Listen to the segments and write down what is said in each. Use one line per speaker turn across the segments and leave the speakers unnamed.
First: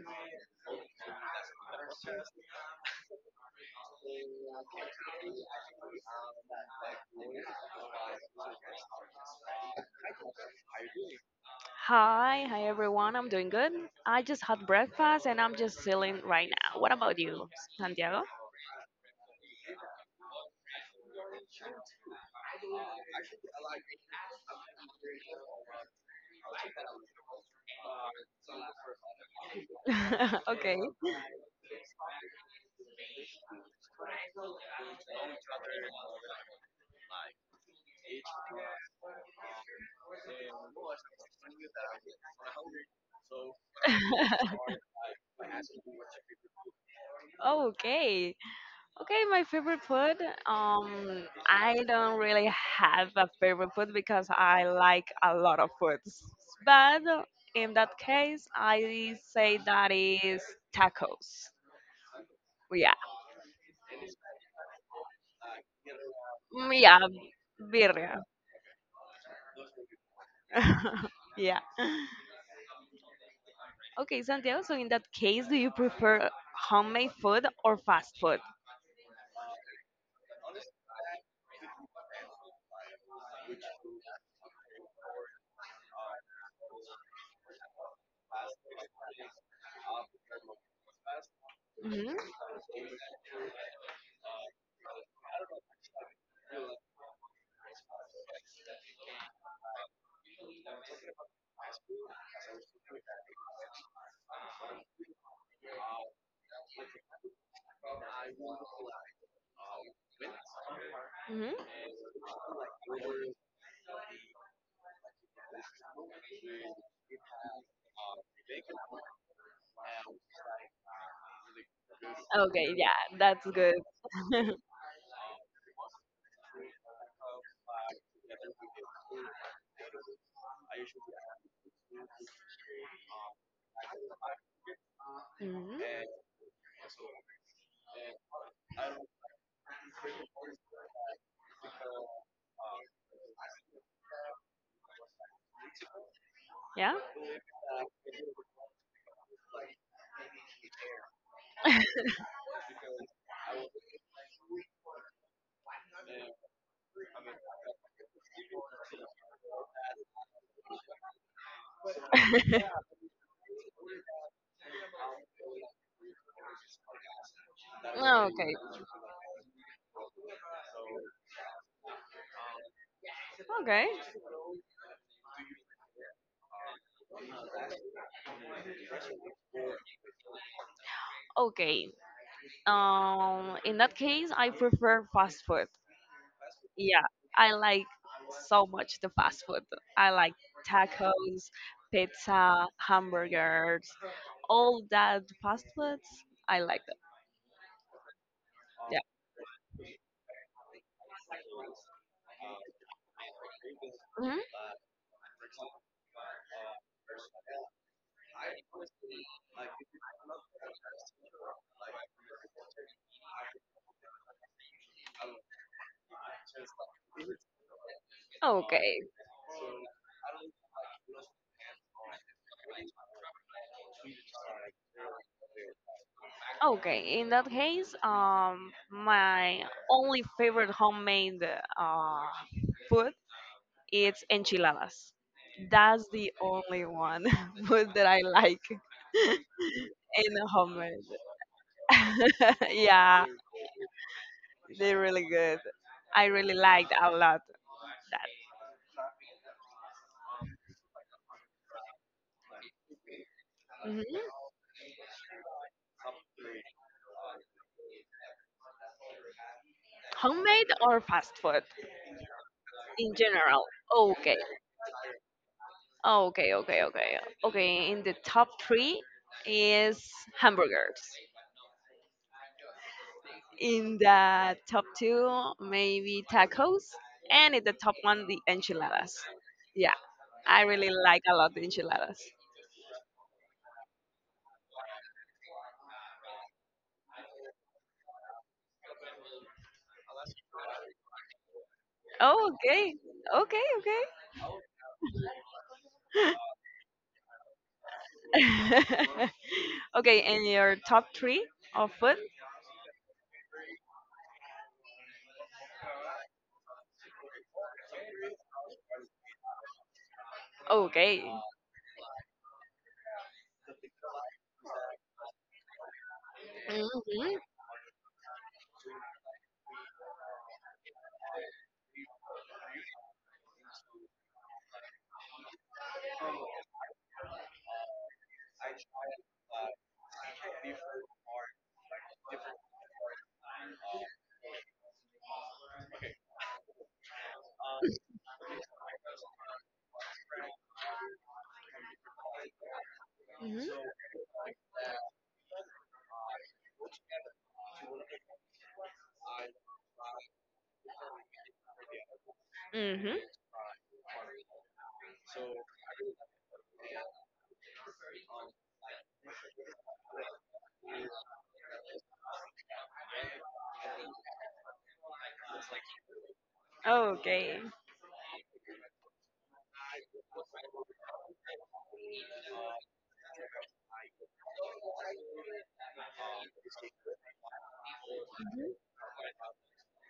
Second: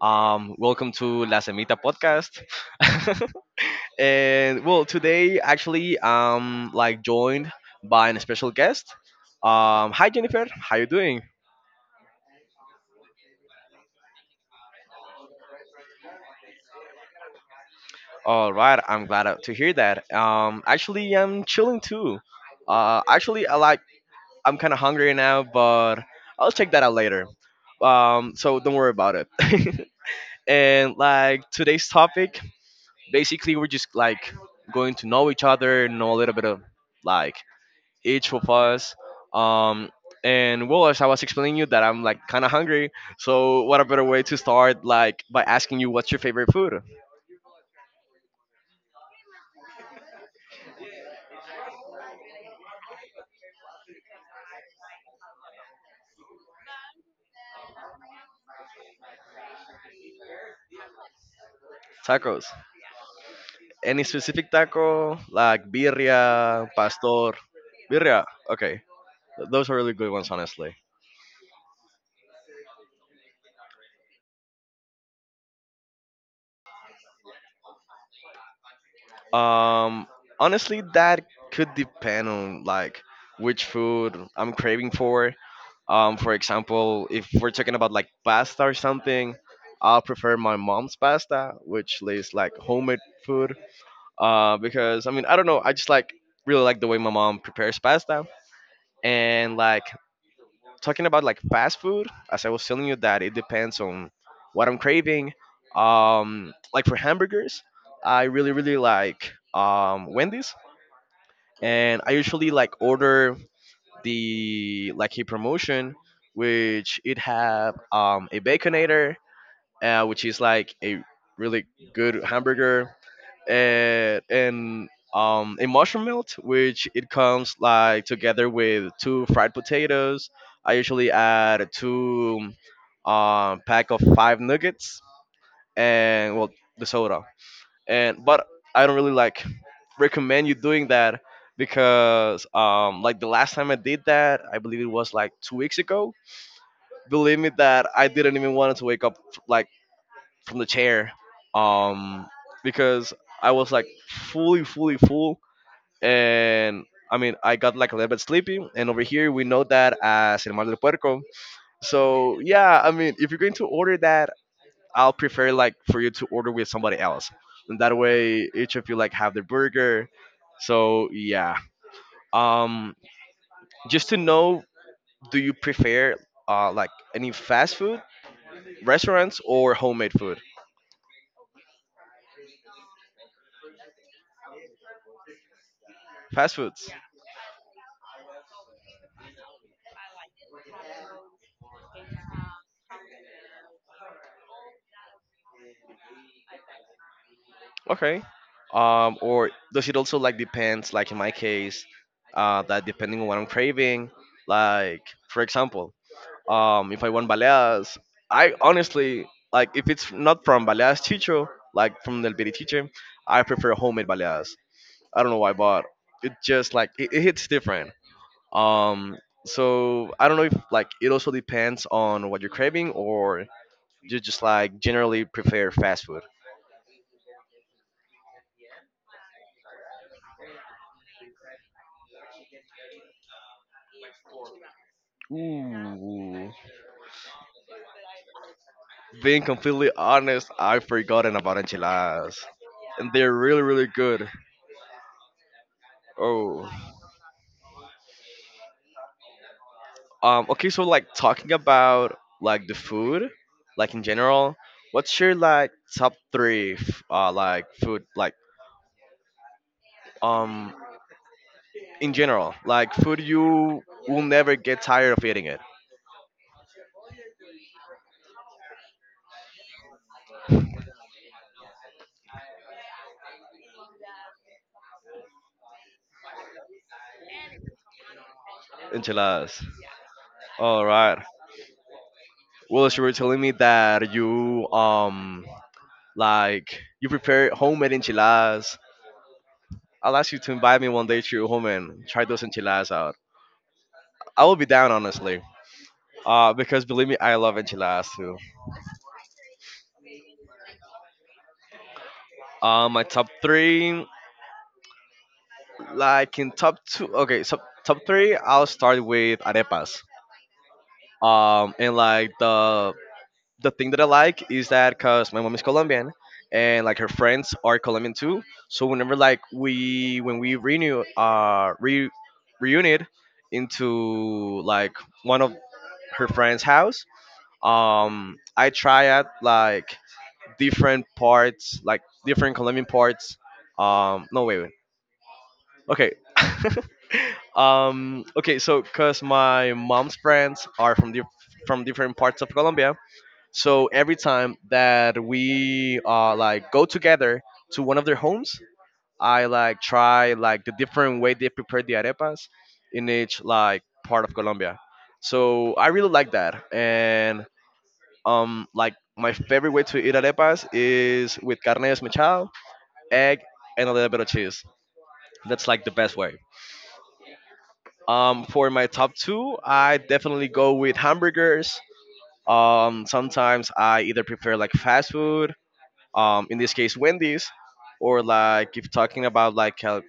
Welcome to La Semita podcast. And well, today actually like joined by a special guest. Hi Jennifer, how you doing?
Hi, hi everyone. I'm doing good. I just had breakfast and I'm just chilling right now. What about you, Santiago?
All right, I'm glad to hear that. Actually, I'm chilling too. Actually, I'm kind of hungry now, but I'll check that out later. So don't worry about it.
Okay.
And like today's topic, basically we're just like going to know each other, know a little bit of like each of us, um and well, as I was explaining you that I'm like kind of hungry. So what a better way to start, like by asking you, what's your favorite food?
Okay. Okay, my favorite food. I don't really have a favorite food because I like a lot of foods. But in that case, I say that is tacos.
Tacos.
Yeah.
Any specific taco, like birria,
Mm, yeah,
pastor?
birria.
Birria, okay. Those are really good ones, honestly.
Yeah. Okay, Santiago, so in that case, do you prefer homemade food or fast food?
Um, honestly, that could depend on like which food I'm craving for. For example, if we're talking about like pasta or something, I'll prefer my mom's pasta, which
Hmm.
is like homemade food. Because I mean, I don't know, I just like really like the way my mom prepares pasta. And like talking about like fast food, as I was telling you, that it depends on what I'm craving. Like for hamburgers, I really really like Wendy's,
Hmm.
and I usually like order the like a promotion, which it have a baconator, which is like a really good
Okay,
hamburger,
yeah, that's good.
and a mushroom melt, which it comes like together with two fried potatoes. I usually add two pack of five nuggets,
Hmm.
and well, the soda. And but I don't really like recommend you doing that, because like the last time I did that, I believe it was like 2 weeks ago.
Yeah?
Believe me that I didn't even want to wake up, like from the chair, um because I was like fully fully full. And I mean, I got like a little bit sleepy, and over here we know that as El Mar del Puerco. So yeah, I mean, if you're going to order that, I'll prefer like for you to order with somebody else, and that way each of you like have the burger. So yeah, um,
Okay.
just to know, do you prefer like any fast food restaurants or homemade food?
Okay. In that case, I prefer fast food.
Fast foods.
Yeah, I like so much the fast food. I like tacos, pizza, hamburgers, all that fast foods. I like them.
Okay.
Yeah.
Or does it also like depends? Like in my case, that depending on what I'm craving.
Mhm.
Like for example, if I want baleas. I honestly, like if it's not from baleas chicho, like from del Tiche, I prefer homemade baleas. I don't know why, but it just like it hits different.
Okay.
Um, so I don't know if like it also depends on what you're craving, or you just like generally prefer fast food.
Okay. In that case, my only favorite homemade uh, food it's enchiladas. That's the
Ooh.
only one food that I like
Being completely
in
honest, I've
homemade.
forgotten about enchiladas, and
Yeah,
they're really really good.
they're really good. I really liked
Oh.
a lot that.
Okay, so like talking about like the food, like in
Mhm.
general, what's your like top three, like food, like
Homemade
um,
or fast food
in general, like
in
food
general?
you will
Okay.
never get tired of eating it?
Okay, okay, okay. Okay, in the top three is hamburgers. In the top two, maybe tacos, and in the top one, the enchiladas.
Enchiladas.
Yeah, I
All
really like
right.
a lot the enchiladas.
Well, you were telling me that you like you prepare homemade enchiladas. I'll ask you to invite me one day to your home and try those
Oh,
enchiladas
okay,
out.
okay,
I will be down, honestly. Because believe me, I love enchiladas too.
okay. Okay, and your top three of food?
My top three. Like in top two, okay, so top three, I'll start with arepas.
Okay.
And like the thing that I like is that cause my mom is Colombian, and like her friends are Colombian too. So whenever like we when we renew re reunite into like one of her friends' house, I try out like different parts, like different Colombian parts. No, wait, wait. Okay. Okay. So, cause my mom's friends are from from different parts of Colombia,
Hmm.
so every time that we like go together to one of their homes, I like try like the different way they prepare the arepas
Hmm.
in
Hmm.
each like part of Colombia. So I really like that, and like my favorite way to eat arepas is with carne desmechada, egg, and a little bit of cheese. That's like the best way.
Okay.
For my top two, I definitely go with hamburgers. Sometimes I either prefer like fast food, in this case Wendy's, or
Mhm.
like if talking about like a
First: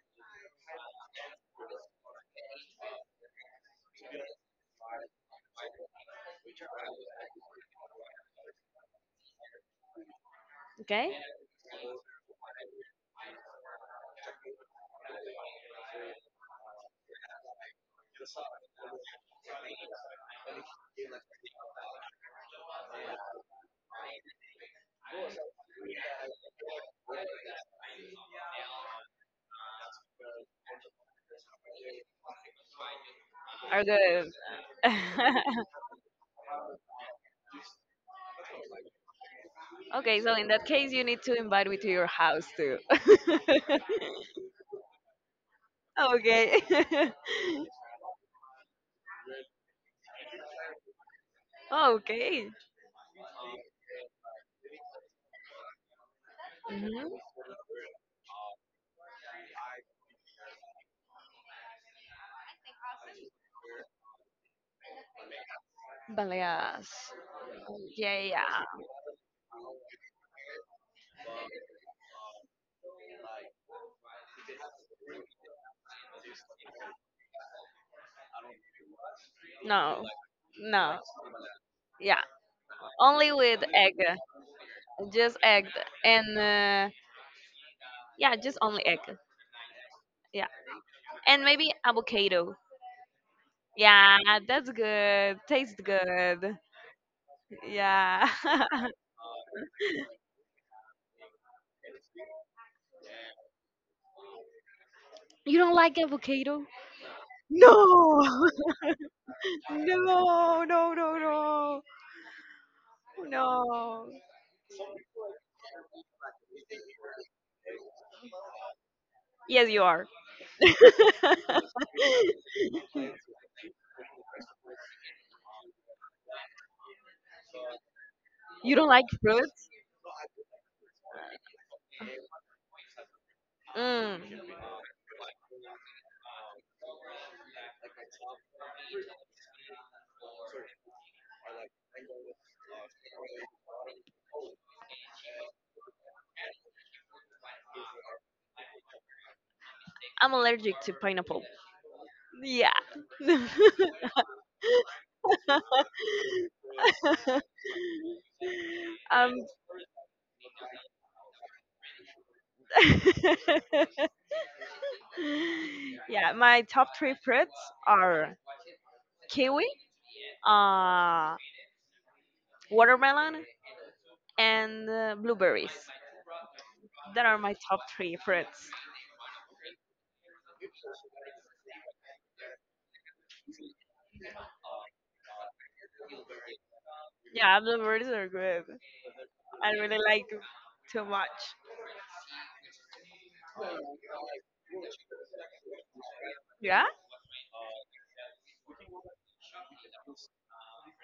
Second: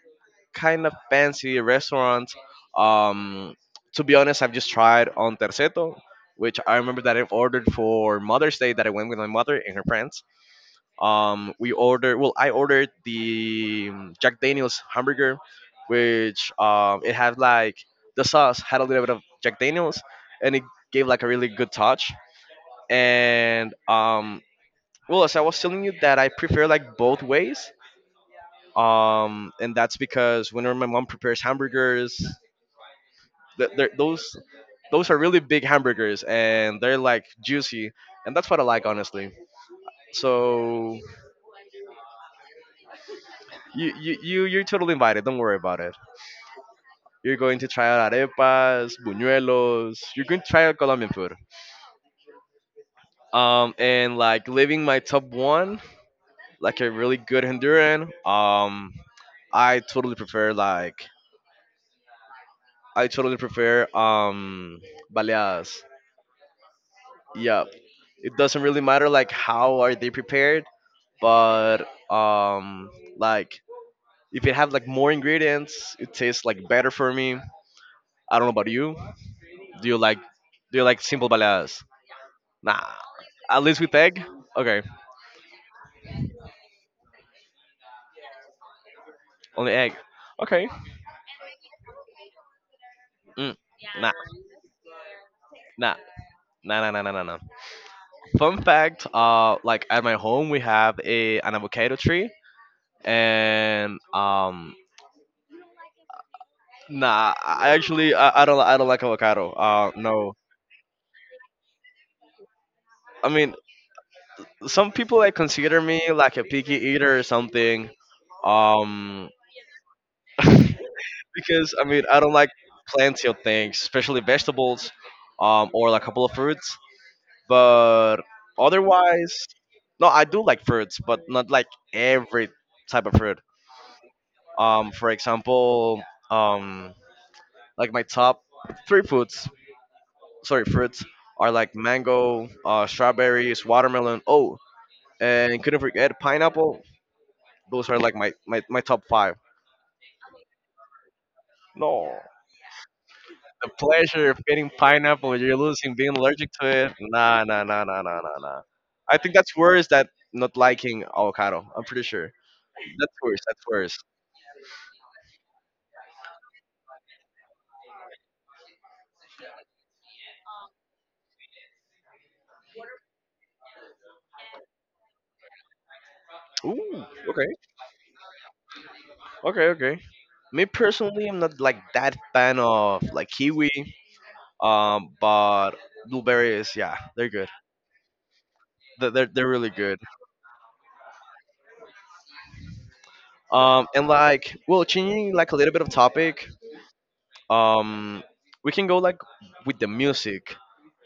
kind of fancy restaurant. Um, to be honest, I've just tried on Terceto, which I remember that I've ordered for Mother's Day, that I went with my mother and her friends.
Okay.
We ordered. Well, I ordered the Jack Daniel's hamburger, which it had like the sauce had a little bit of Jack Daniel's, and it gave like a really good touch. And well, as I was telling you, that I prefer like both ways. And that's because whenever my mom prepares hamburgers, th-
Are
they're- those
good.
those are really big hamburgers, and they're like juicy, and that's what I like, honestly.
Okay, so in that case,
So
you need to invite me to your house too.
you're totally invited, don't worry about it.
Okay.
You're going to try out arepas, buñuelos. You're going to try out Colombian food.
Okay.
And like living my top one, like a
Mhm.
really good Honduran. I totally prefer like I totally prefer baleadas.
Baleas.
Yeah.
Yeah, yeah,
It doesn't really
yeah.
matter like how are they prepared, but um like if it have like more ingredients, it tastes like better for me. I don't know about you. Do you
No,
like do you like
no.
simple baleadas?
Yeah,
Nah.
only
At
with
least with
egg.
egg? Okay.
Just egg. And yeah, just only egg.
Only egg.
Yeah.
Okay.
And maybe avocado.
Mm. Nah.
Yeah, that's good. Tastes
Nah.
good.
Nah, nah, nah, nah, nah, nah.
Yeah.
Fun fact, like at my home we have a an avocado tree, and
You don't like avocado?
nah, I actually
No.
I don't like avocado. No,
No, no, no, no.
I mean,
No.
some people like consider me like a picky eater or something, um,
Yes, you are.
because I mean I don't like plenty of things, especially vegetables, or like a couple of fruits. But
You don't like
otherwise,
fruits?
no, I do like fruits, but not like every type of fruit.
Mm.
For example, um, like my top three foods, sorry, fruits, are like mango, strawberries, watermelon. Oh, and couldn't forget pineapple. Those are like my top five.
I'm allergic to pineapple.
No,
Yeah.
the pleasure of getting pineapple, you're losing being allergic to it. Nah, nah, nah, nah, nah, nah, nah. I
um,
think that's worse than not liking avocado. I'm pretty sure. That's worse. That's worse.
yeah, my top three fruits are kiwi, uh, watermelon, and blueberries.
Ooh.
That are
Okay.
my top three fruits.
Okay. Okay. Me personally, I'm not like that fan of like kiwi. But blueberries, yeah, they're good.
Yeah, blueberries are good.
They're really
I
good.
really like too much.
And like, well, changing like a little bit of topic.
Yeah?
Um, we can go like with the music.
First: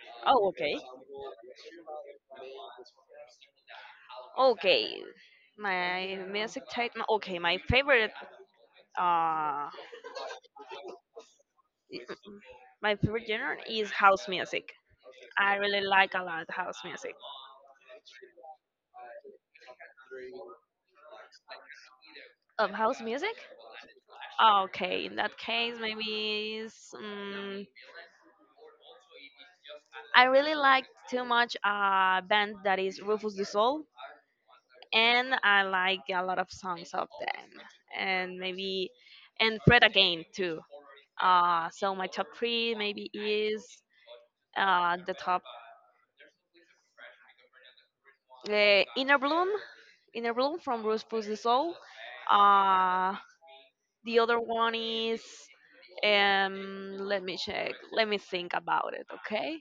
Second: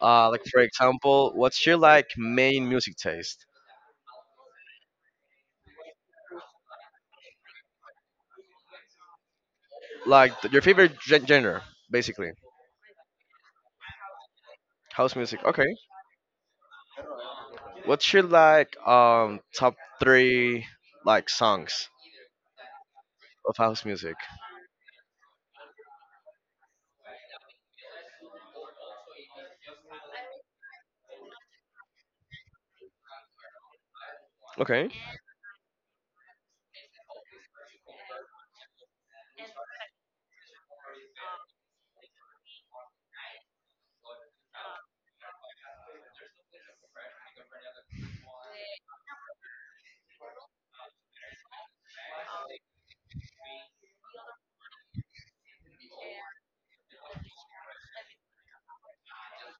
Like
Oh,
for
okay.
example, what's your like main music taste?
Okay. My music type. Okay, my favorite. Uh,
Like your favorite genre, basically.
my favorite genre is house music.
House music.
I
Okay.
really like a lot house music.
What's your like top three like songs?
Of house music?
Of house music.
Okay, in that case, maybe it's, I really like too much a band that is Rufus Du Sol,
Okay.
and I like a lot of songs of them, and maybe and Fred again too. So my top three maybe is the top Inner Bloom, Inner Bloom from Rufus Du Sol. Uh, the other one is Let me check. Let me think about it. Okay.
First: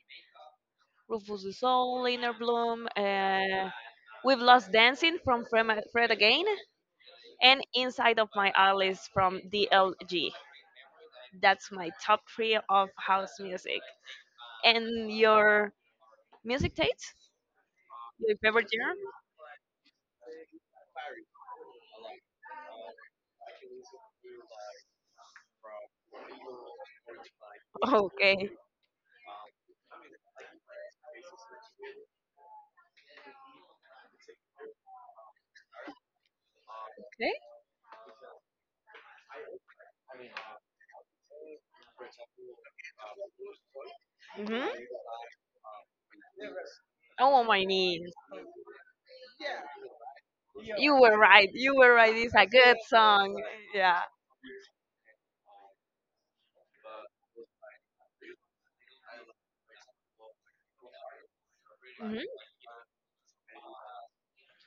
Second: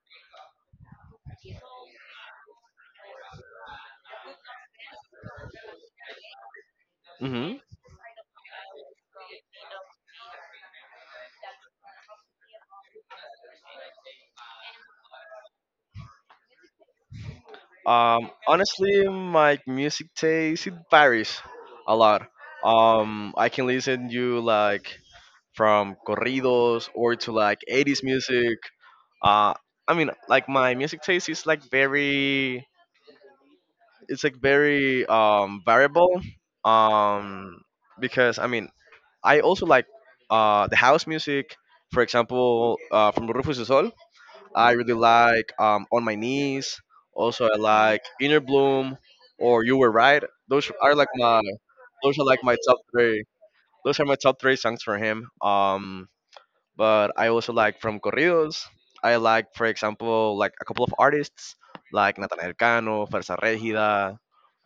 Rufus the Soul, Liner Bloom. We've lost dancing from Fred again,
Hmm.
and inside of my Alice from DLG. That's my top three of house music. And your music taste?
Um,
Your favorite
honestly,
genre?
my music taste it varies a lot. I can listen to like from corridos or to like 80s
Okay.
music. Uh, I mean, like my music taste is like very it's like very variable,
Okay.
um because I mean I also like the house music, for example from Rufus Du Sol.
Hmm.
I really like On My Knees,
Oh, on
also I
my
like
knees.
Inner Bloom, or You Were Right. those
You
are like
were
my
right. You were right.
those are
It's
like
a
my
good
top three,
song. Yeah.
those are my top three songs for him, but I also like from corridos. I like, for example, like a couple of artists like
Hmm.
Natanael Cano, Fuerza Regida,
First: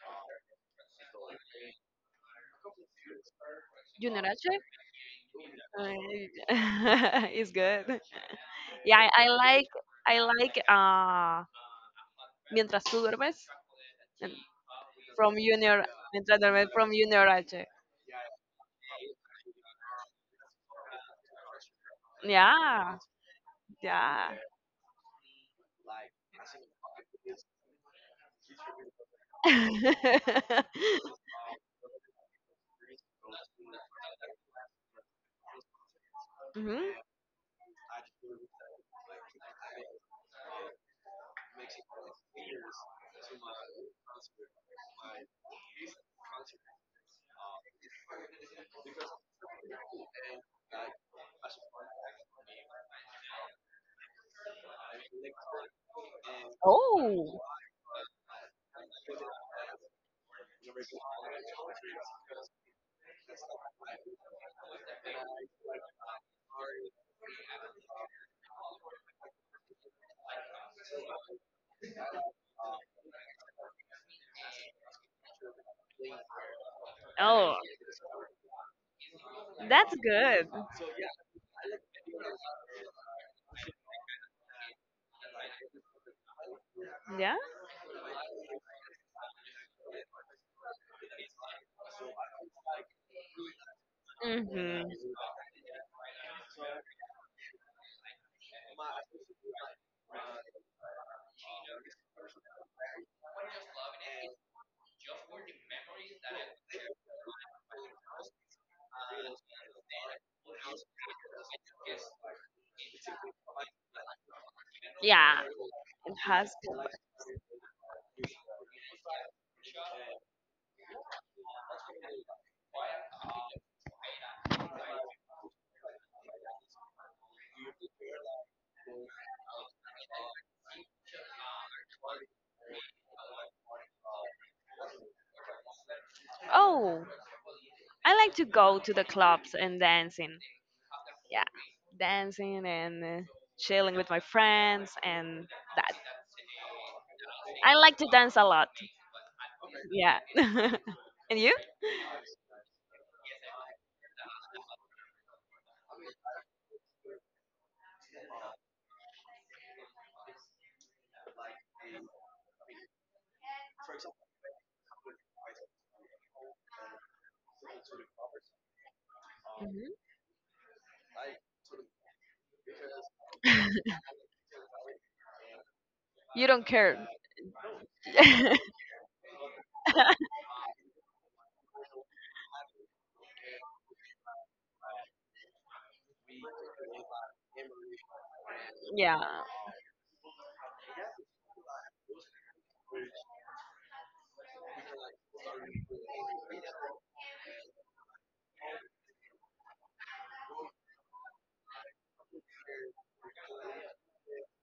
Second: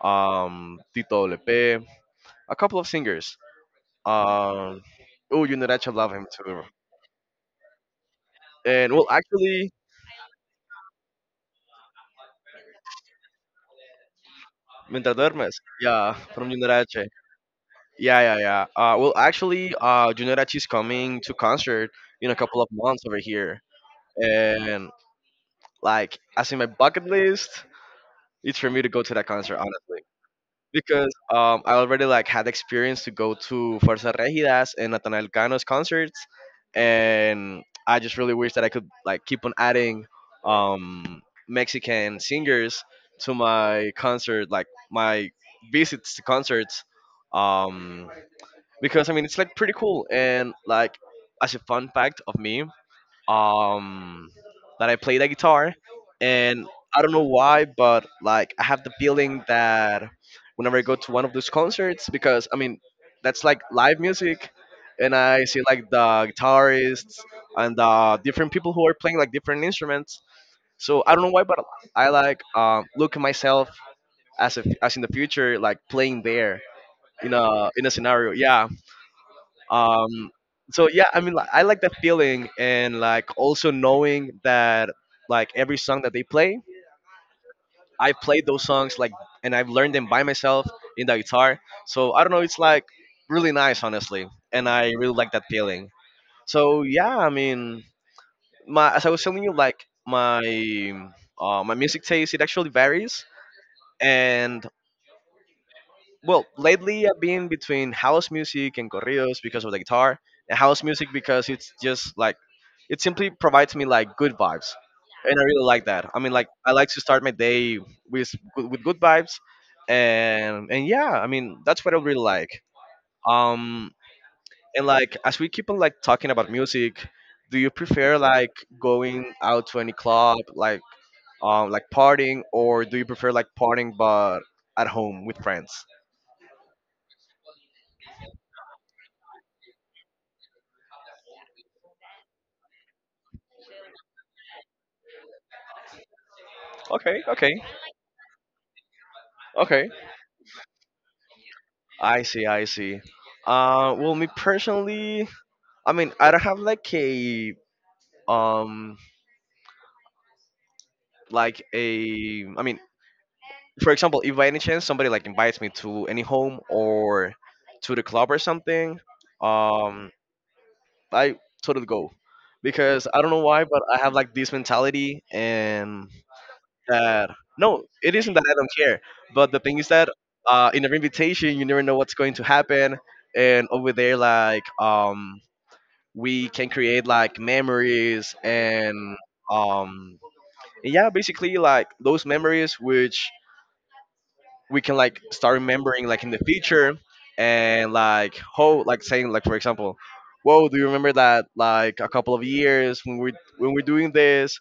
Tito Lepe, a couple of singers.
Junior H.
Um, oh, Yunerache,
Uh,
love him too.
it's good.
And
Yeah,
well,
I, I like
actually,
I like uh mientras tú duermes and
Mientras
from
Duermes,
Junior
yeah,
mientras
from
duermes from
Yunerache.
Junior H.
Yeah, yeah, yeah. Well, actually, Yunerache is coming to concert in a couple of
Yeah,
months over here,
yeah.
and like, as in my bucket list, it's for me to go to that concert, honestly. Because I already like had experience to go to Fuerza Regidas and Nathaniel Cano's concerts,
Mhm.
and I just really wish that I could like keep on adding um, Mexican singers to my concert, like my visits to concerts, um, because I mean it's like pretty cool, and like as a fun fact of me, um, that I play the guitar, and I don't know
Oh.
why, but like I have the feeling that whenever I go to one of those concerts, because I mean, that's like live music, and I see like the guitarists and the different people who are playing like different instruments. So I don't know why, but I like look at myself as if, as in the future, like playing there in
Oh,
a scenario. Yeah,
that's
um
good.
so yeah, I mean, like, I like that feeling, and like also knowing that like every song that they play,
Yeah.
I played those songs, like, and I've learned them by myself in the guitar. So I don't know, it's like really nice honestly, and
Mhm.
I really like that feeling. So yeah, I mean, my, as I was telling you, like my my music taste, it actually varies. And well, lately I've been between house music and corridos because of the guitar, and house music because it's just like it simply provides me like good vibes, and
Yeah.
I really like that.
It
I mean, like
has.
I like to start my day with good vibes, and yeah, I mean that's what I really like. Um, and like as we keep on like talking about music, do you prefer like going out to any club, like partying, or do you prefer like partying but at home with friends?
Oh, I like to go to the clubs and dancing. Yeah, dancing and chilling with my friends and that.
Okay, okay.
I like to dance a lot.
Okay,
Yeah. And you?
I see, I see. Well, me personally, I mean, I don't have um, like a, I mean, for example, if by any chance somebody like invites me to any home or to the club or something,
Mhm.
um, I totally go because I don't know why, but I have like this mentality and
You don't care.
that no, it isn't that I don't care, but the thing is that in an invitation, you never know what's going to happen, and over there, like we can create like memories
Yeah,
um and yeah, basically like those memories, which we can like start remembering like in the future, and like how, like saying, like for example, whoa, do you remember that, like a couple of years when we when we're doing this,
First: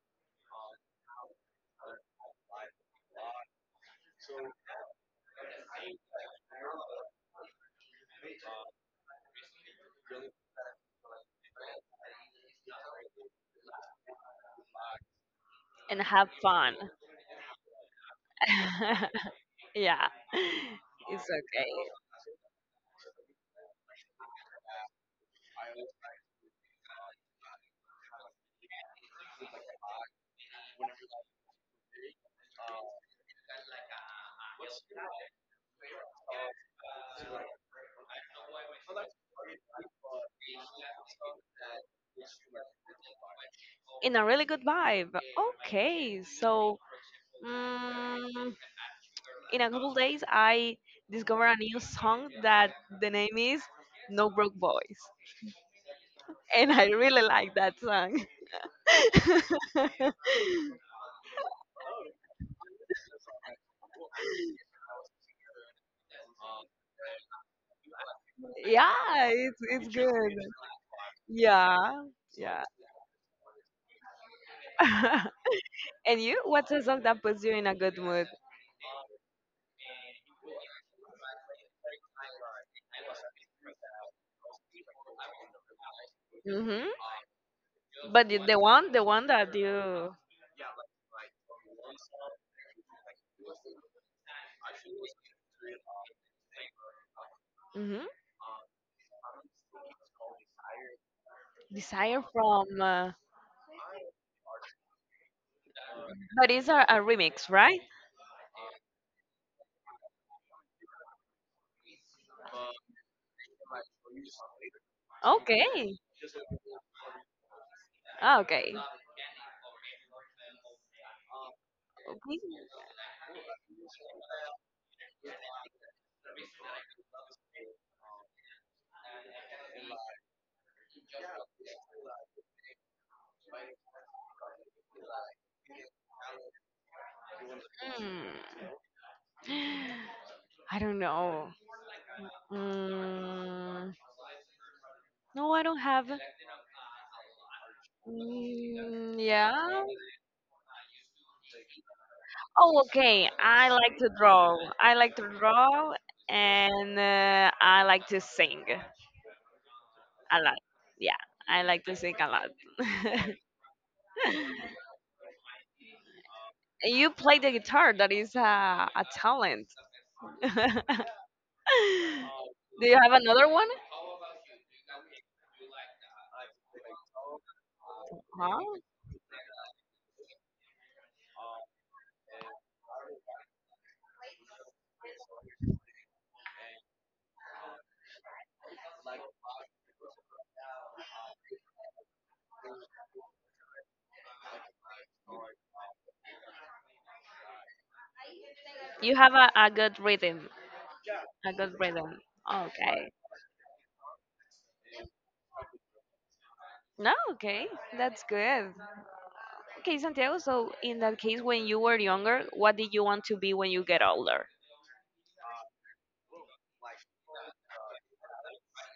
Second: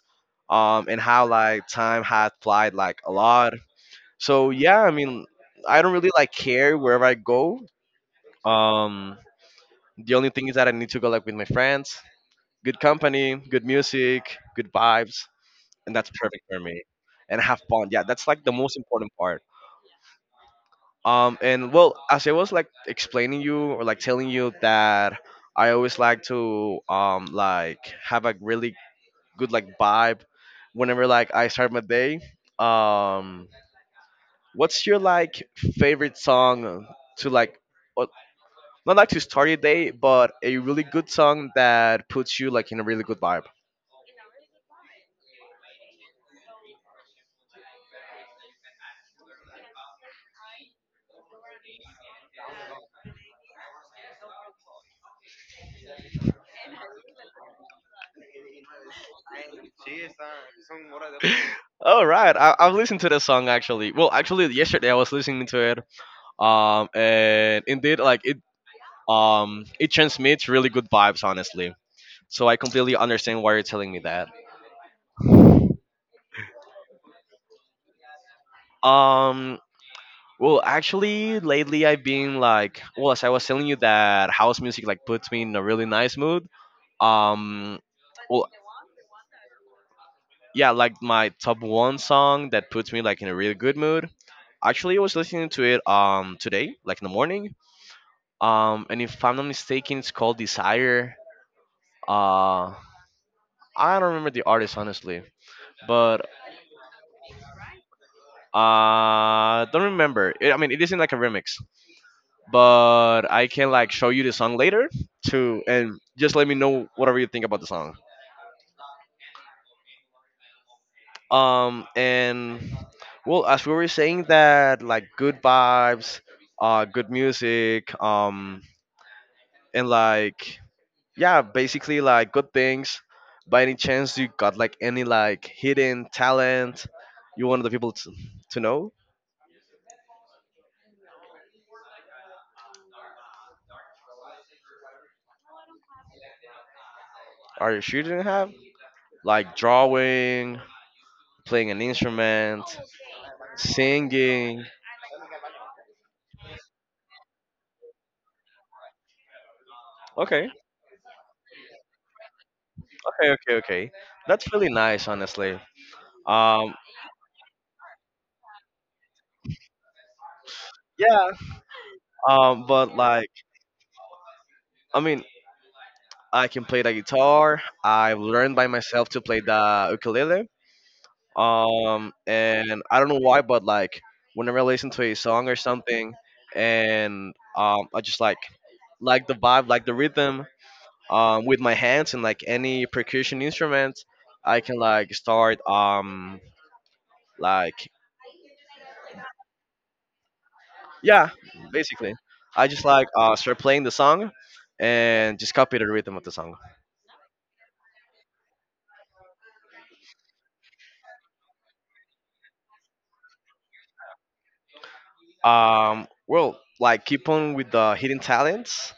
and how like time had flied like a lot. So yeah, I mean I don't really like care wherever I go. um the only thing is that I need to go like with my friends. Good company, good music, good vibes, and
and
that's
have
perfect for
fun.
me. And have fun. Yeah, that's like the most important part.
Yeah. It's okay.
And well, as I was like explaining you or like telling you that I always like to like have a really good like vibe whenever like I start my day. Um, what's your like favorite song to like? or- Not like to start your day, but a really good song that puts you like in a really good vibe.
In a really good vibe. Okay, so mm, in a couple days I discover a new song that the name is No Broke Boys, and I really like that song.
All right, I, I've listened to the song actually. Well, actually, yesterday I was listening to it. And indeed, like it,
Yeah, it's
it
it's good.
transmits really good vibes, honestly.
Yeah,
So I
yeah.
completely understand why you're telling me that.
And you? What's a song that puts you in a good mood?
Um, well, actually, lately I've been like, well, as I was telling you that house music like puts me in a really nice mood.
Hmm.
Um,
But the
well,
the one, the one that you.
yeah, like my top one song that puts me like in a really good mood. Actually, I was listening to it today, like in the morning.
Mm-hmm.
And if I'm not mistaken, it's called Desire.
Desire
Uh,
from. Uh,
I don't remember the artist honestly, but
but it's a remix, right?
don't remember. It, I mean, it isn't like a remix, but I can like show you the song later too, and
Okay.
just let me know whatever you think about the song.
Okay.
And well, as we were saying that, like good vibes, good music, and like yeah, basically like good things. By any chance, you got like any like hidden talent you wanted the people to
Mm.
know,
I don't know. Mm. No, I don't have.
or you shouldn't have,
Mm,
like
yeah.
drawing, playing an instrument,
Oh, okay. I like to draw.
singing.
I like to draw, and I like to sing a
Okay,
lot. Yeah, I like to sing a lot.
okay, okay, okay. That's really nice, honestly. Um,
You play the guitar. That is a talent.
yeah.
Do
But
you have
like,
another one?
I mean, I can play the guitar. I've learned
Huh?
by myself to play the ukulele. And I don't know why, but like whenever I listen to a song or something, and I just like the vibe, like the rhythm, with my hands and like any percussion instrument, I can like start like
You have a good rhythm.
yeah,
A good
basically,
rhythm.
I just like
Okay.
start playing the song and just copy the rhythm of the song.
No, okay, that's good. Okay, Santiago, so in that case, when you were younger, what did you want to be when you get older?
Well, like keep on with the hidden talents.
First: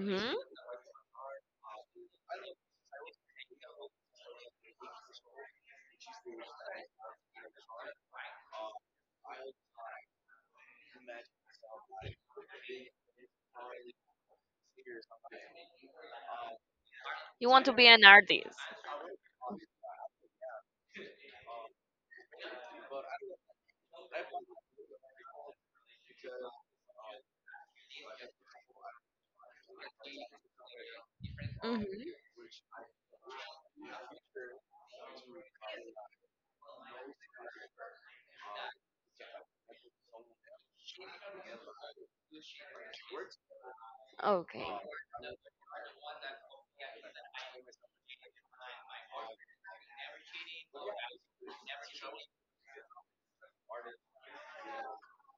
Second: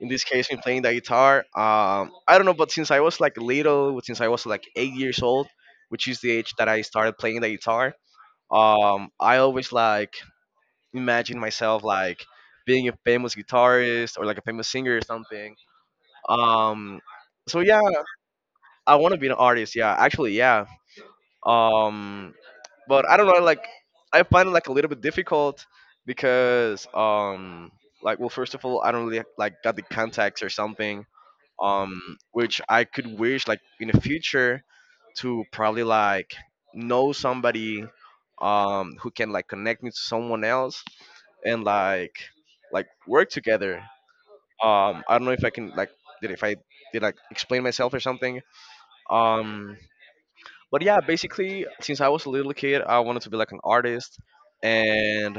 In this case, in playing the guitar. I don't know, but since I was like little, since I was like 8 years old, which is the age that I started playing the guitar, I always like imagine myself like being a famous guitarist or like a famous singer or something. Um,
You
so
want to
yeah,
be an artist.
I want to be an artist. Yeah, actually, yeah. Um, but I don't know. Like I find it like a little bit difficult because like, well, first of all I don't really like got the contacts or something,
Hmm.
um which I could wish like in the future to probably like know somebody, who can like connect me to someone else and like work together.
Okay,
I don't know if I can like did if I did like explain myself or something. um but yeah, basically, since I was a little kid, I wanted to be like an artist, and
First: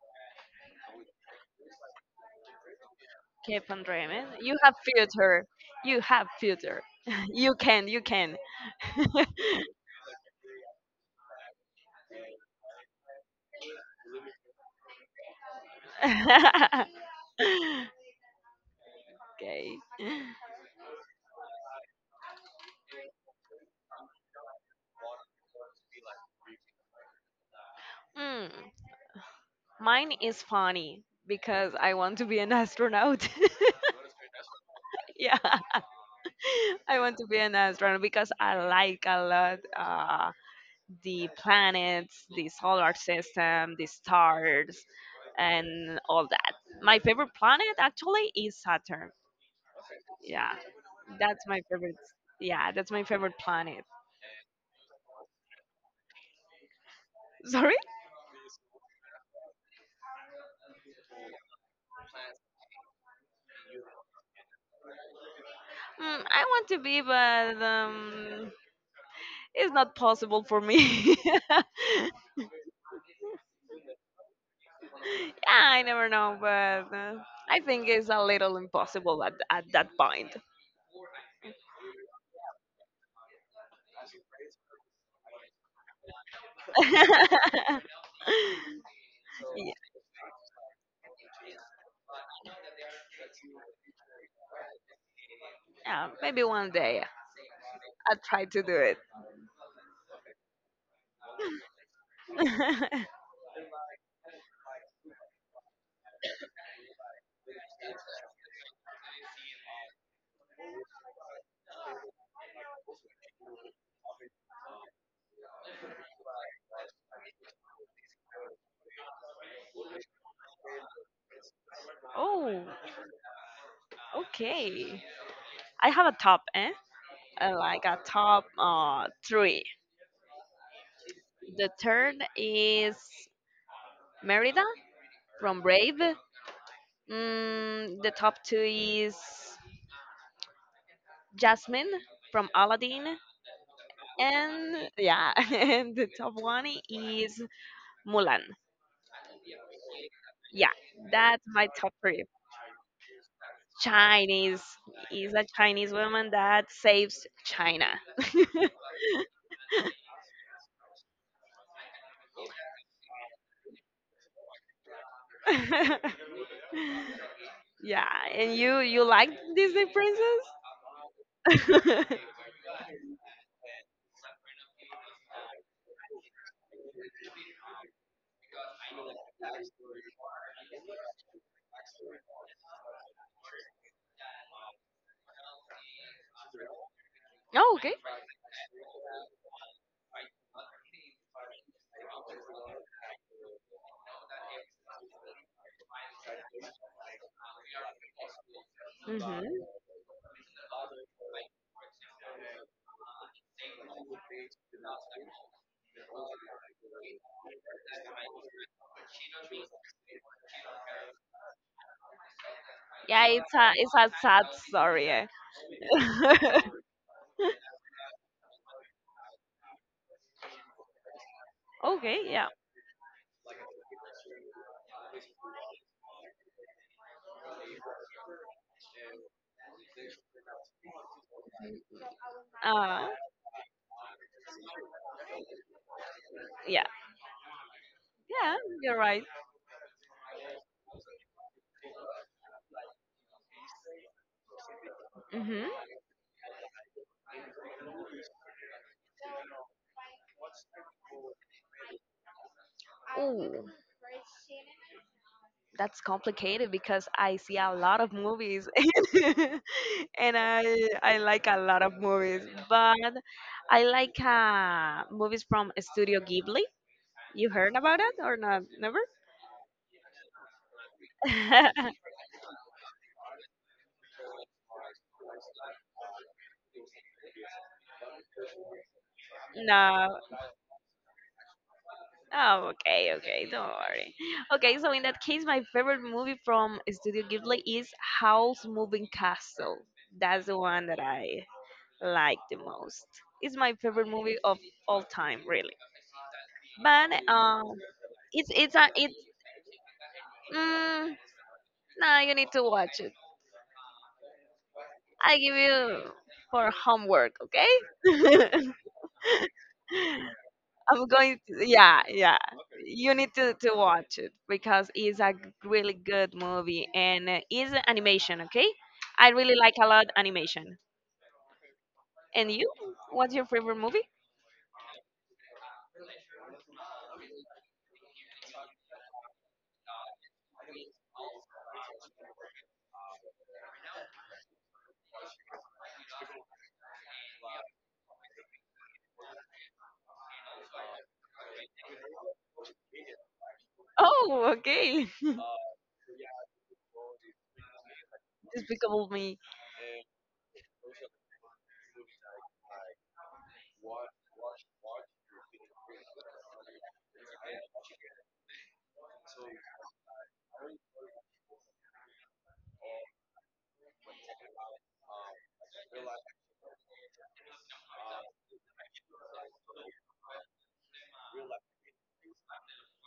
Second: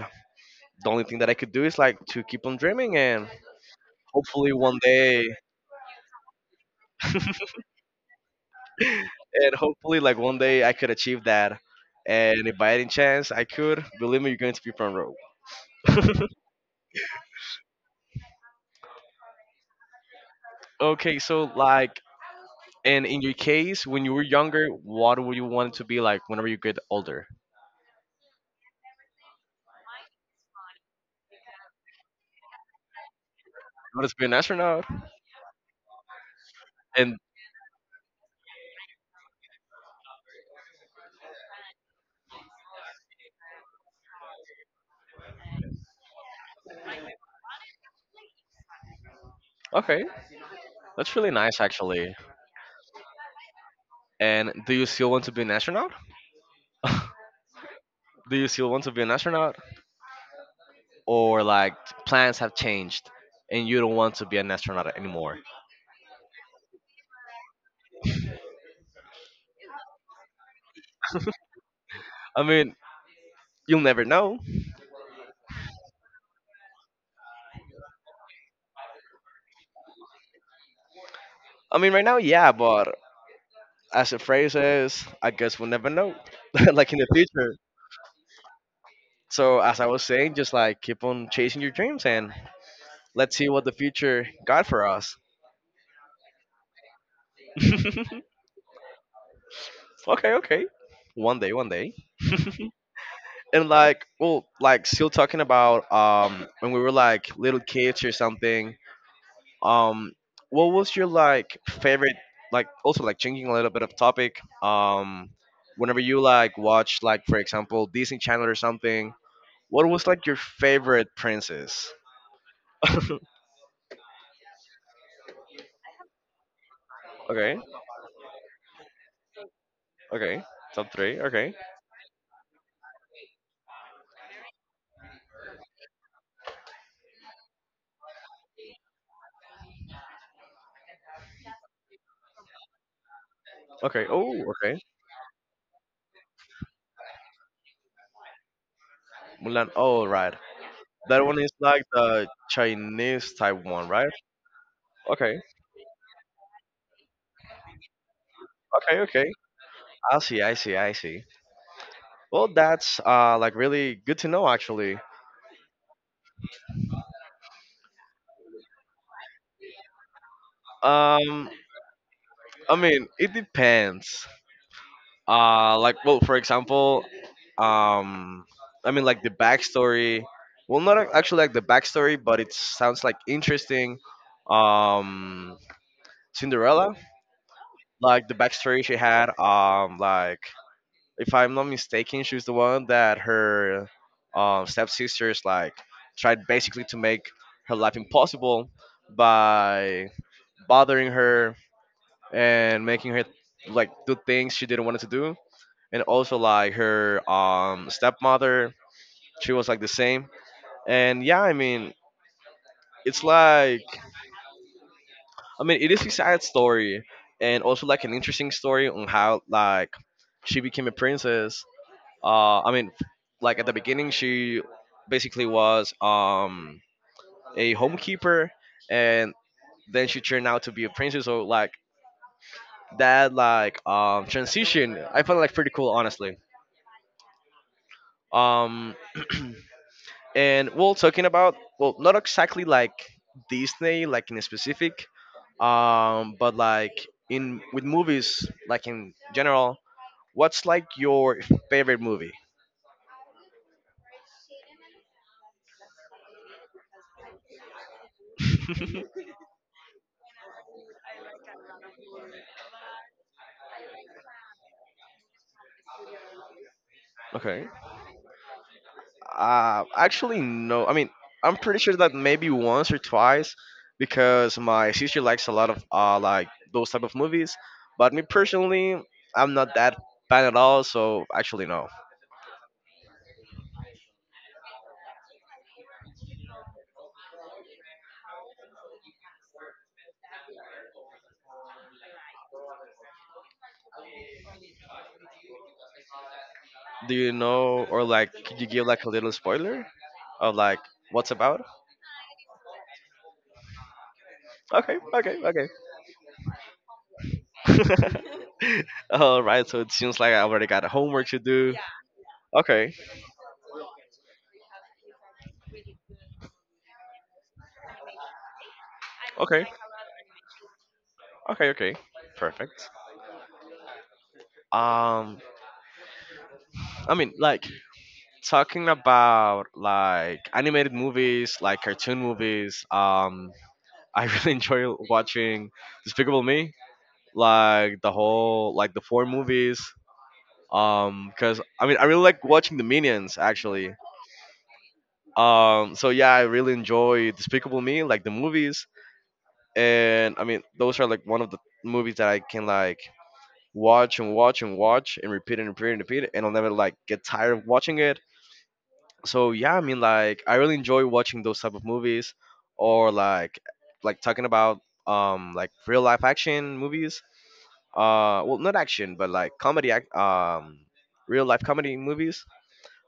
the only thing that I could do is like to keep on dreaming, and
keep on dreaming.
hopefully
You have
one day,
future. You have future. You can, you can.
and hopefully like one day I could achieve that. And if by any chance I could, believe me, you're going to be front row.
Okay.
Okay, so like, and in your case, when you were younger, what would you want to be like whenever you get older?
Mm. Mine is funny because I want to be an astronaut.
You wanted to be an astronaut,
Yeah. I want
and
to be an astronaut because I like a lot the planets, the solar system, the stars, and all that. My favorite planet actually is Saturn.
okay,
Yeah,
that's really
that's my
nice
favorite.
actually.
Yeah, that's my favorite planet.
And do you still want to be an astronaut?
Sorry?
do you still want to be an astronaut, or like plans have changed and you don't want to be an astronaut anymore?
Mm, I want to be, but it's not possible for me.
I mean, you'll never know.
Yeah, I never know, but I think it's a little impossible at that point.
I mean, right now, yeah, but as the phrase is, I guess we'll never know. Like in the future.
Yeah,
So as I was saying, just like keep on chasing your dreams and let's see what the future got for us.
yeah, maybe one day I'll try to do it.
Okay, okay, one day, one day. And like, well, like still talking about when we were like little kids or something, um what was your like favorite, like also like changing a little bit of topic, um whenever you like watch like for example Disney Channel or something, what was like your favorite princess?
Oh, okay. I have a top, eh? Uh,
Okay,
like a top three.
okay, top three, okay.
The third is Merida from Brave. The top two is Jasmine from Aladdin,
Okay, oh okay.
and yeah, and the top one is Mulan.
Mulan, oh right,
Yeah,
that one
that's
is
my
like
top
the
three.
Chinese type one, right?
Chinese is
Okay,
a Chinese woman that saves China.
okay, okay. I see, I see, I see. Well, that's like really good to know actually.
Yeah, and you like Disney princess?
um I mean, it depends. Like, well, for example, um I mean, like the backstory, well not actually like the backstory, but it sounds like interesting. um Cinderella,
Oh, okay.
like the backstory she had, like, if I'm not mistaken, she was the one that her stepsisters like tried basically to make her life impossible
Hmm.
by bothering her and making her like do things she didn't want to do, and also like her stepmother, she was like the same. And yeah, I mean, it's
Yeah, it's a
like,
it's a sad story, eh.
I mean, it is a sad story, and also like an interesting story on how like she became a princess.
Okay, yeah.
I mean, like at the beginning she basically was a homekeeper, and then she turned out to be a princess, so like
Uh,
that like transition I found like pretty cool honestly.
yeah, yeah, you're
um
right.
and well, talking about, well, not exactly like Disney, like in specific,
Hmm.
but like in with movies, like in general, what's like your favorite movie?
Ooh, that's complicated because I see a lot of movies, and I like a lot of movies, but I like movies from Studio Ghibli. You
okay.
heard about it or not? Never?
Actually, no. I mean, I'm pretty sure that maybe once or twice, because my sister likes a lot of like those type of movies. But me personally, I'm not that
No.
fan at all. So actually, no.
Oh, okay, okay, don't worry. Okay, so in that case, my favorite movie from Studio Ghibli is Howl's Moving Castle. That's the one that I like the most. It's my favorite movie of all time, really. But
Do you know or like? Could you
it's
give
a
like a
it's
little spoiler of like
mm,
what's about?
nah, you need to watch it.
Okay,
I give
okay,
you for homework,
okay.
okay?
All right, so it seems like I already got
I'm
homework
going
to
to,
do.
yeah, yeah.
Okay,
You need to watch it because it's a really good movie and it's animation, okay? I really
okay,
like a lot animation.
okay, okay.
And you?
Perfect.
What's your favorite movie?
Um, I mean, like talking about like animated movies, like cartoon movies. I really enjoy watching Despicable Me, like the whole like the four movies. Because I mean, I really like watching the Minions actually.
Oh, okay.
So yeah, I really enjoy Despicable Me, like the movies,
Despicable Me.
and I mean those are like one of the movies that I can like watch and watch and watch and repeat and repeat and repeat, and I'll never like get tired of watching it. So yeah, I mean like I really enjoy watching those type of movies, or like talking about like real life action movies. Well, not action, but like comedy act real life comedy movies.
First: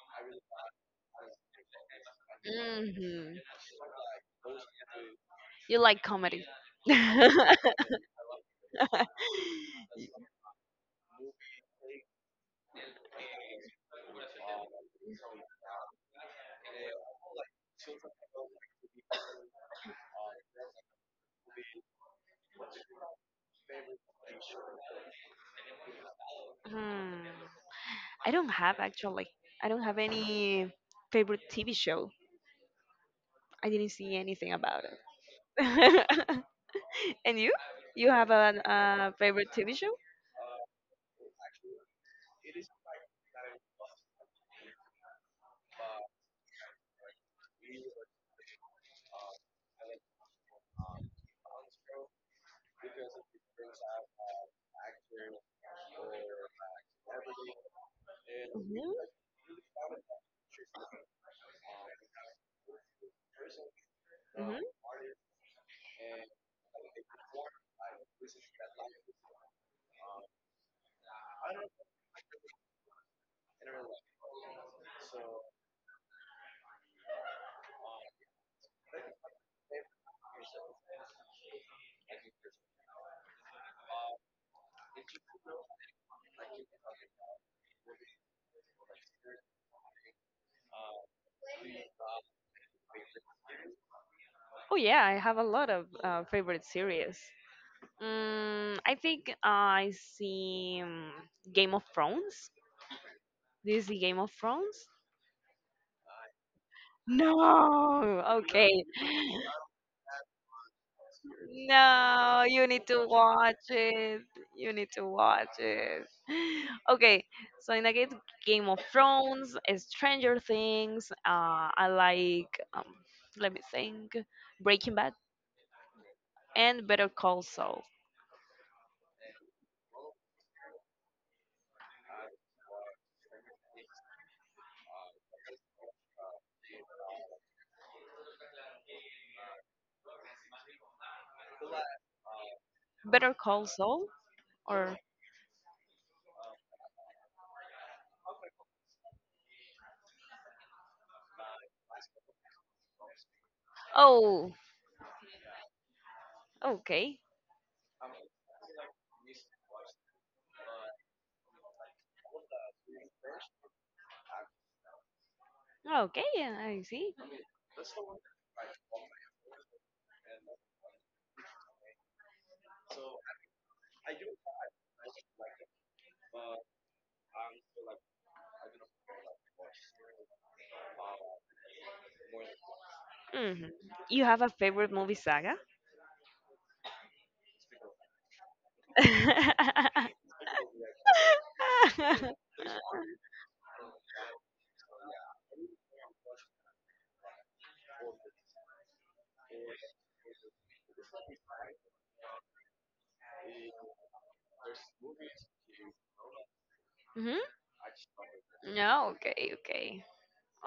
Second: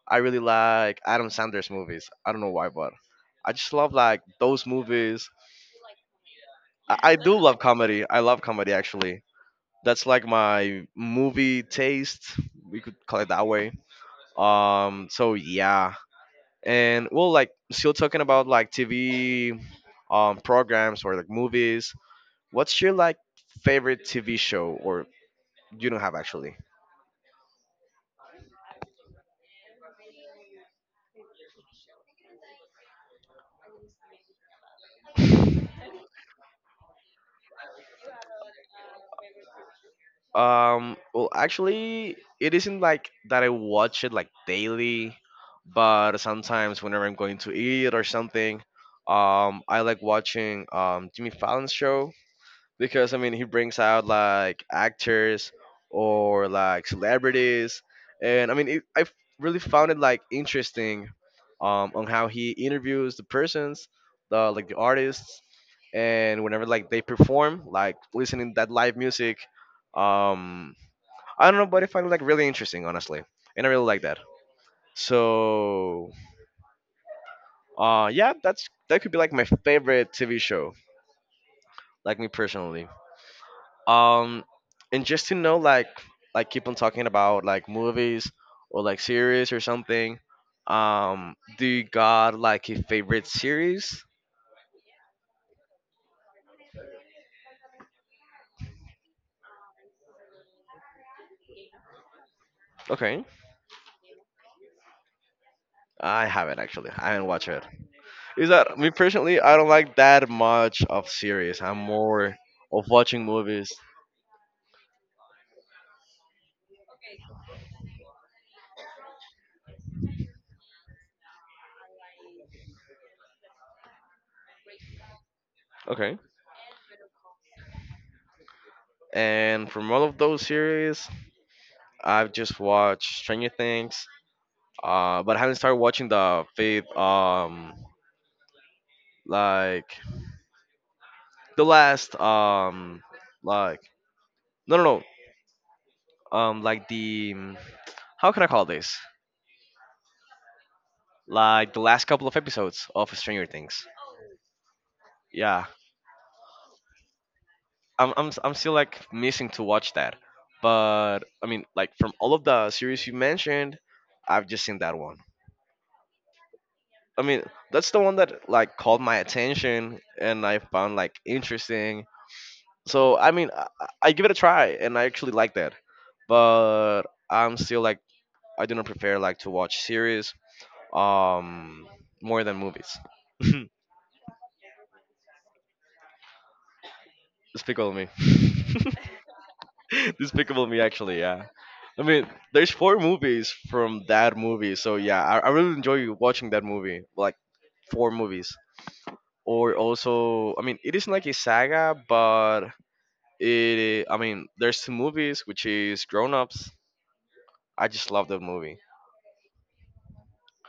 I really like Adam Sandler's movies. I don't know why, but
Hmm.
I just love like those movies.
You like comedy.
I do love comedy. I love comedy actually. That's like my movie taste. We could call it that way. So yeah, and well, like still talking about like TV, programs or like movies. What's your like favorite TV show? Or you don't have actually?
Hmm. I don't have actually. I don't have any favorite TV show. I didn't see anything about it. And you? You have a favorite TV show?
Well, actually, it isn't like that I watch it like daily, but sometimes whenever I'm going to eat or something, I like watching Jimmy Fallon's show because I mean he brings out like actors or like celebrities, and I mean it,
Hmm.
I really found it like interesting, on how he interviews the persons, the
Hmm.
like the artists, and whenever like they perform, like listening that live music. Um, I don't know, but I find it like really interesting, honestly, and I really like that. So, yeah, that could be like my favorite TV show, like me personally. um and just to know, like keep on talking about like movies or like series or something, do you got like a favorite series?
Oh yeah, I have a lot of favorite series. Mm, I think I see Game of Thrones.
Okay,
Do you see Game of Thrones?
I haven't actually, I haven't watched it.
No.
Is that,
Okay.
me personally, I don't like that much of series. I'm more
No, you
of
need to
watching
watch
movies.
it. You need to watch it. Okay, so in the case, Game of Thrones, Stranger Things, I like, let me think, Breaking Bad,
Okay,
and Better Call Saul.
and from all of those series I've just watched Stranger Things, but I haven't started watching the fifth, like the last,
Better Call
like,
Saul?
no, no,
Or,
no, like the, how can I call this, like the last couple of episodes of Stranger Things.
oh,
Yeah,
okay.
I'm still like missing to watch that, but I mean like from all of the series you mentioned, I've just seen that one.
Okay, yeah, I see.
I mean, that's the one that like called my attention and I found like interesting. So I mean, I give it a try and I actually like that, but I'm still like, I do not prefer like to watch series um more than movies.
Hmm. You have a favorite movie saga?
Despicable Me. Despicable Me, actually, yeah. I mean, there's four movies from that movie, so yeah, I really enjoy watching that movie, like four movies. Or also, I mean, it isn't like a saga, but it. I mean, there's two movies, which is Grown Ups.
Hmm.
I just love that movie.
No, okay, okay.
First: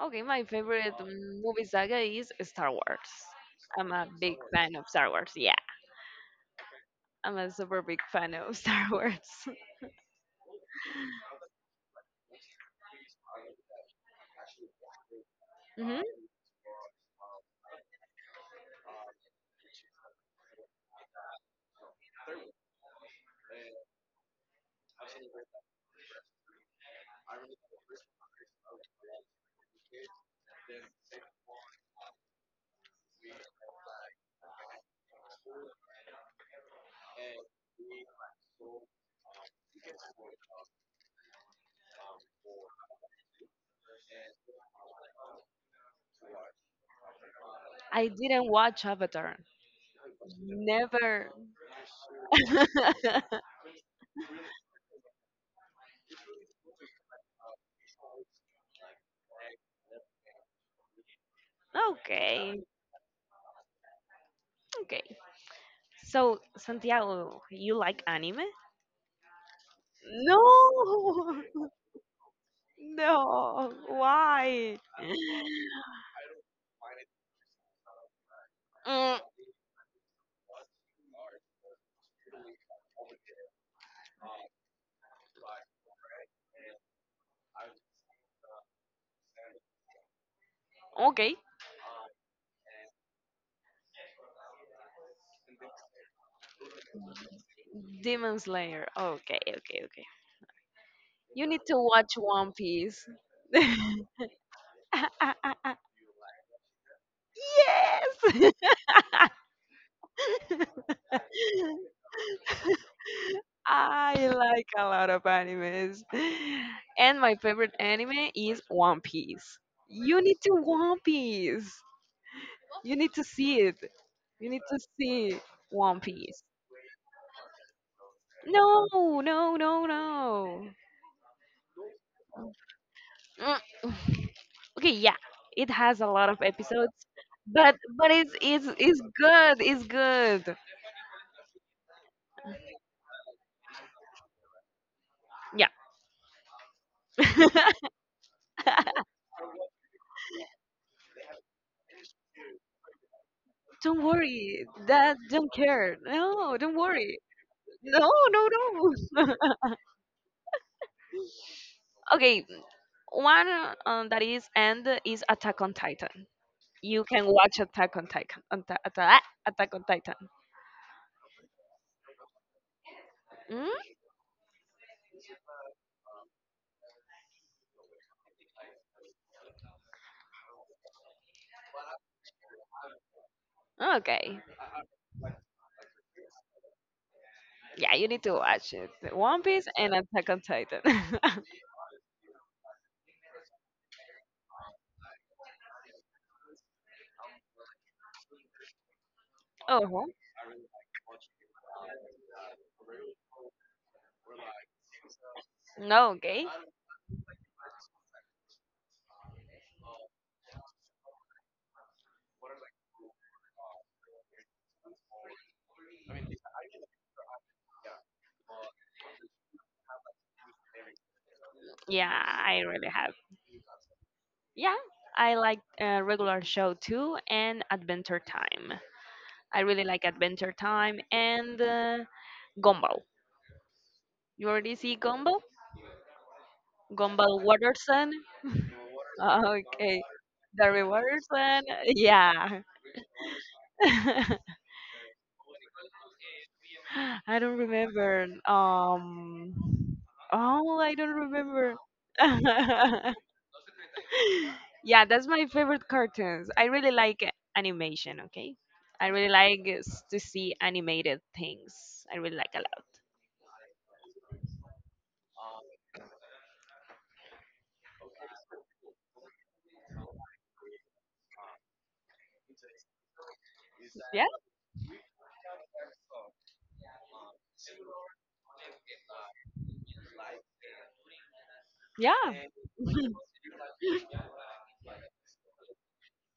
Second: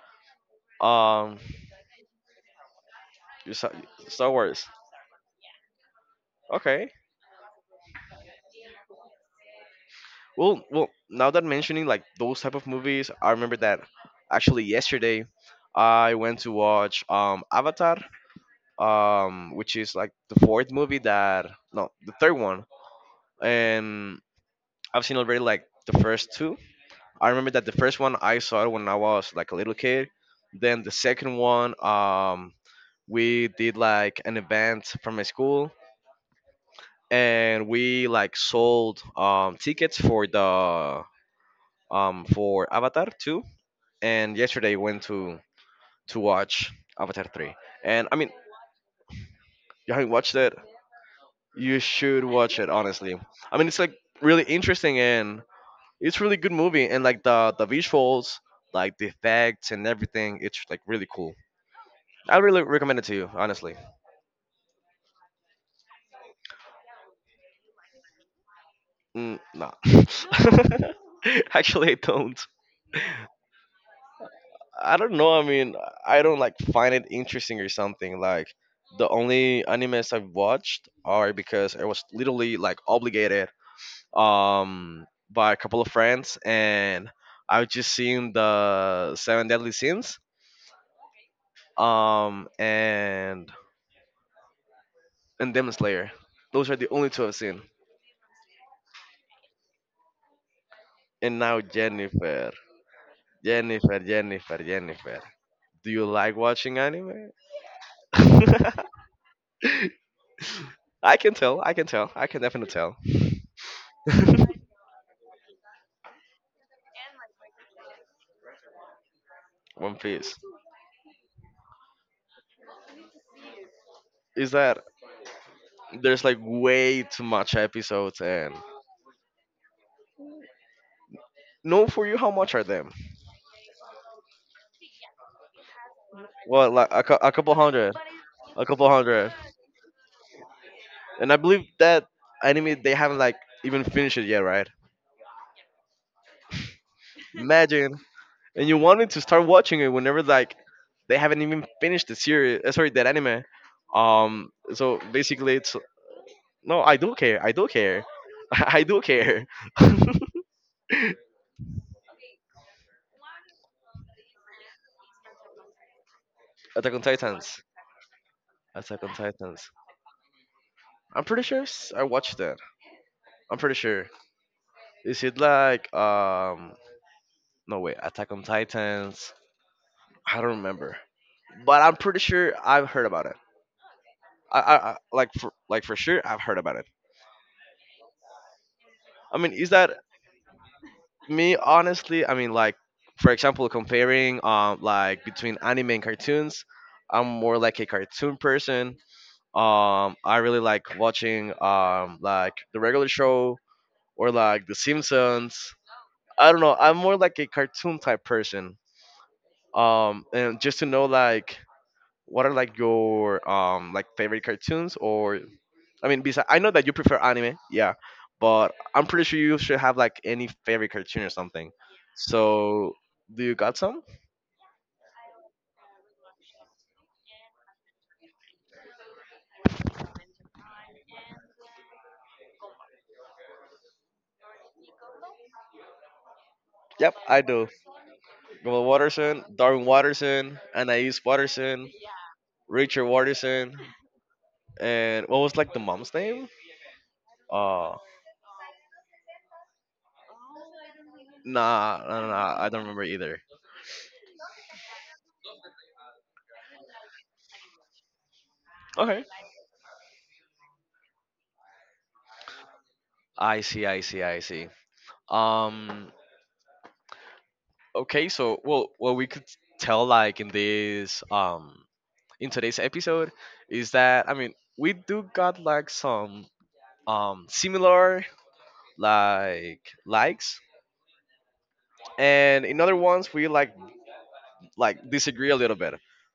Okay, my favorite
Um,
movie saga is Star Wars.
you saw-
I'm a
Star
big
Wars.
fan of Star Wars. Yeah,
Okay.
I'm a super big fan of Star Wars.
Well, now that mentioning like those type of movies, I remember that actually yesterday
Hmm.
I went to watch Avatar, which is like the fourth movie that, no, the third one. And I've seen already like the first two. I remember that the first one I saw it when I was like a little kid. Then the second one, we did like an event from my school and we like sold tickets for the, for Avatar 2, and yesterday went to watch Avatar 3.
I
And I mean,
didn't watch Avatar.
you haven't watched it,
Never.
you should watch it honestly. I mean, it's like really interesting and it's really good movie and like the visuals, like the effects and everything, it's like really cool. I
Okay,
really recommend it to you, honestly.
okay. So, Santiago, you like anime?
Mm, no.
No.
Actually, I don't.
No. Why?
I don't know. I mean, I don't like find it interesting or something. Like the
Mm,
only animes I've watched are because I was literally like obligated, by a couple of friends, and I was just seeing the Seven Deadly Sins,
okay.
and Demon Slayer. Those are the only two I've seen.
Demon Slayer. Okay, okay, okay.
And
You need
now
to watch One
Jennifer,
Piece. Yes!
Jennifer, Jennifer, Jennifer. Do you like watching anime? I can tell. I can tell. I can definitely tell.
I like a lot of animes. And my favorite anime is One Piece.
One
You need
Piece.
to One Piece. You need to see it. You
Is
need to
that
see One
there's like
Piece.
way too much episodes, and
No, no, no, no.
no, for you how much are them?
Mm, okay, yeah. It has a lot of
Well, like
episodes,
a couple
but
hundred,
it's
a
it's
couple
it's
hundred.
good. It's good.
And I believe that anime they haven't like even finished it yet, right?
Yeah.
Imagine, and you wanted to start watching it whenever like they haven't even finished the series. Sorry, that anime.
Don't worry.
So
That don't
basically, it's,
care. No, don't
no, I do
worry.
care. I do care.
No, no,
I do
no.
care.
Okay, one that is end is Attack on Titan.
Attack
You
on
can watch
Titans.
Attack on Titan.
Attack on Titans.
Attack on Titan.
I'm pretty sure s- I watched that. I'm
Mm?
pretty sure. Is it like um? No wait. Attack on Titans. I don't remember, but I'm pretty sure I've heard about it.
Okay.
I like for sure I've heard about it.
Yeah, you need to watch it.
I
One
mean,
Piece
is that,
and Attack on Titan.
me honestly? I mean, like for example, comparing like between anime and cartoons, I'm more like a cartoon person.
Oh,
I really like watching like the regular show or
huh?
like The Simpsons.
No, okay.
I don't know. I'm more like a cartoon type person. And just to know like what are like your like favorite cartoons, or I mean, besides, I know that you prefer anime, yeah, but I'm pretty sure you should have like any favorite cartoon or something.
Yeah, I really
So,
have.
do you got some?
Yeah, I like regular show too and Adventure Time. I really like Adventure Time and Gumball. You already see Gumball?
Yep,
Gumball
I do.
Waterson?
Global Watterson, Darwin
Okay.
Watterson,
The
Anais
Waterson?
Watterson,
Yeah.
Richard Watterson, and what was like the mom's name?
I don't
Uh,
remember. Oh, I don't remember.
nah, nah, nah, nah, I don't remember either.
Yeah, that's my favorite cartoons. I really like animation. Okay, I
Okay.
really like to see animated things. I really like a
I see, I see, I see. Um, okay, so, well, well, we could tell like in this, in today's episode, is
lot.
that I mean we do got like some, similar like likes,
Yeah.
and in other ones we like disagree a little bit,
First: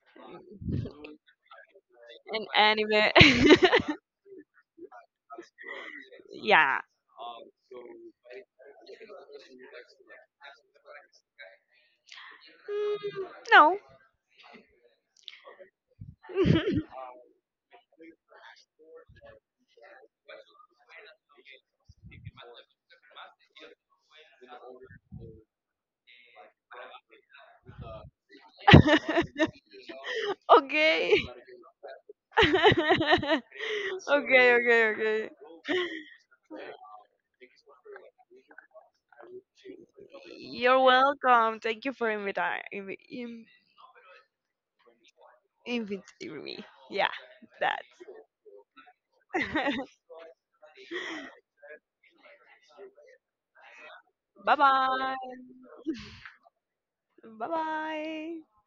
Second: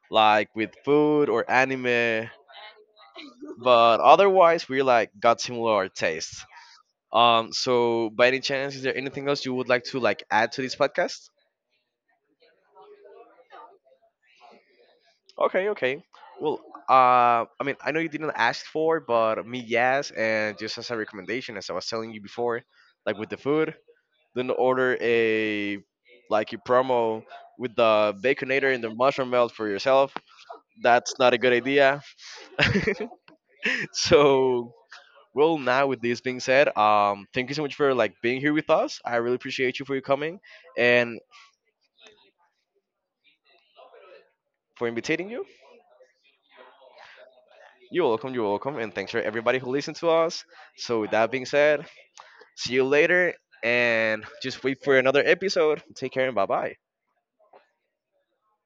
like with food or anime,
An anime.
but otherwise we like got similar tastes.
Yeah.
So by any chance is there anything else you would like to like add to this podcast?
Mm, no.
Okay, okay. Well, I mean, I know you didn't ask for, but me yes, and just as a recommendation, as I was telling you before, like with the food, then order a, like a promo with the baconator and the mushroom melt for yourself.
Okay.
That's not a good idea.
Okay, okay,
so,
okay.
well, now with this being said, thank you so much for like being here with us. I really appreciate you for your coming
You're
and
welcome. Thank you for
for inviting you.
inviting me. Yeah, that.
You're welcome, and thanks for everybody who listened to us. So with that being said, see you later and
Bye
just wait for
bye.
another episode. Take care and bye bye.
Bye bye.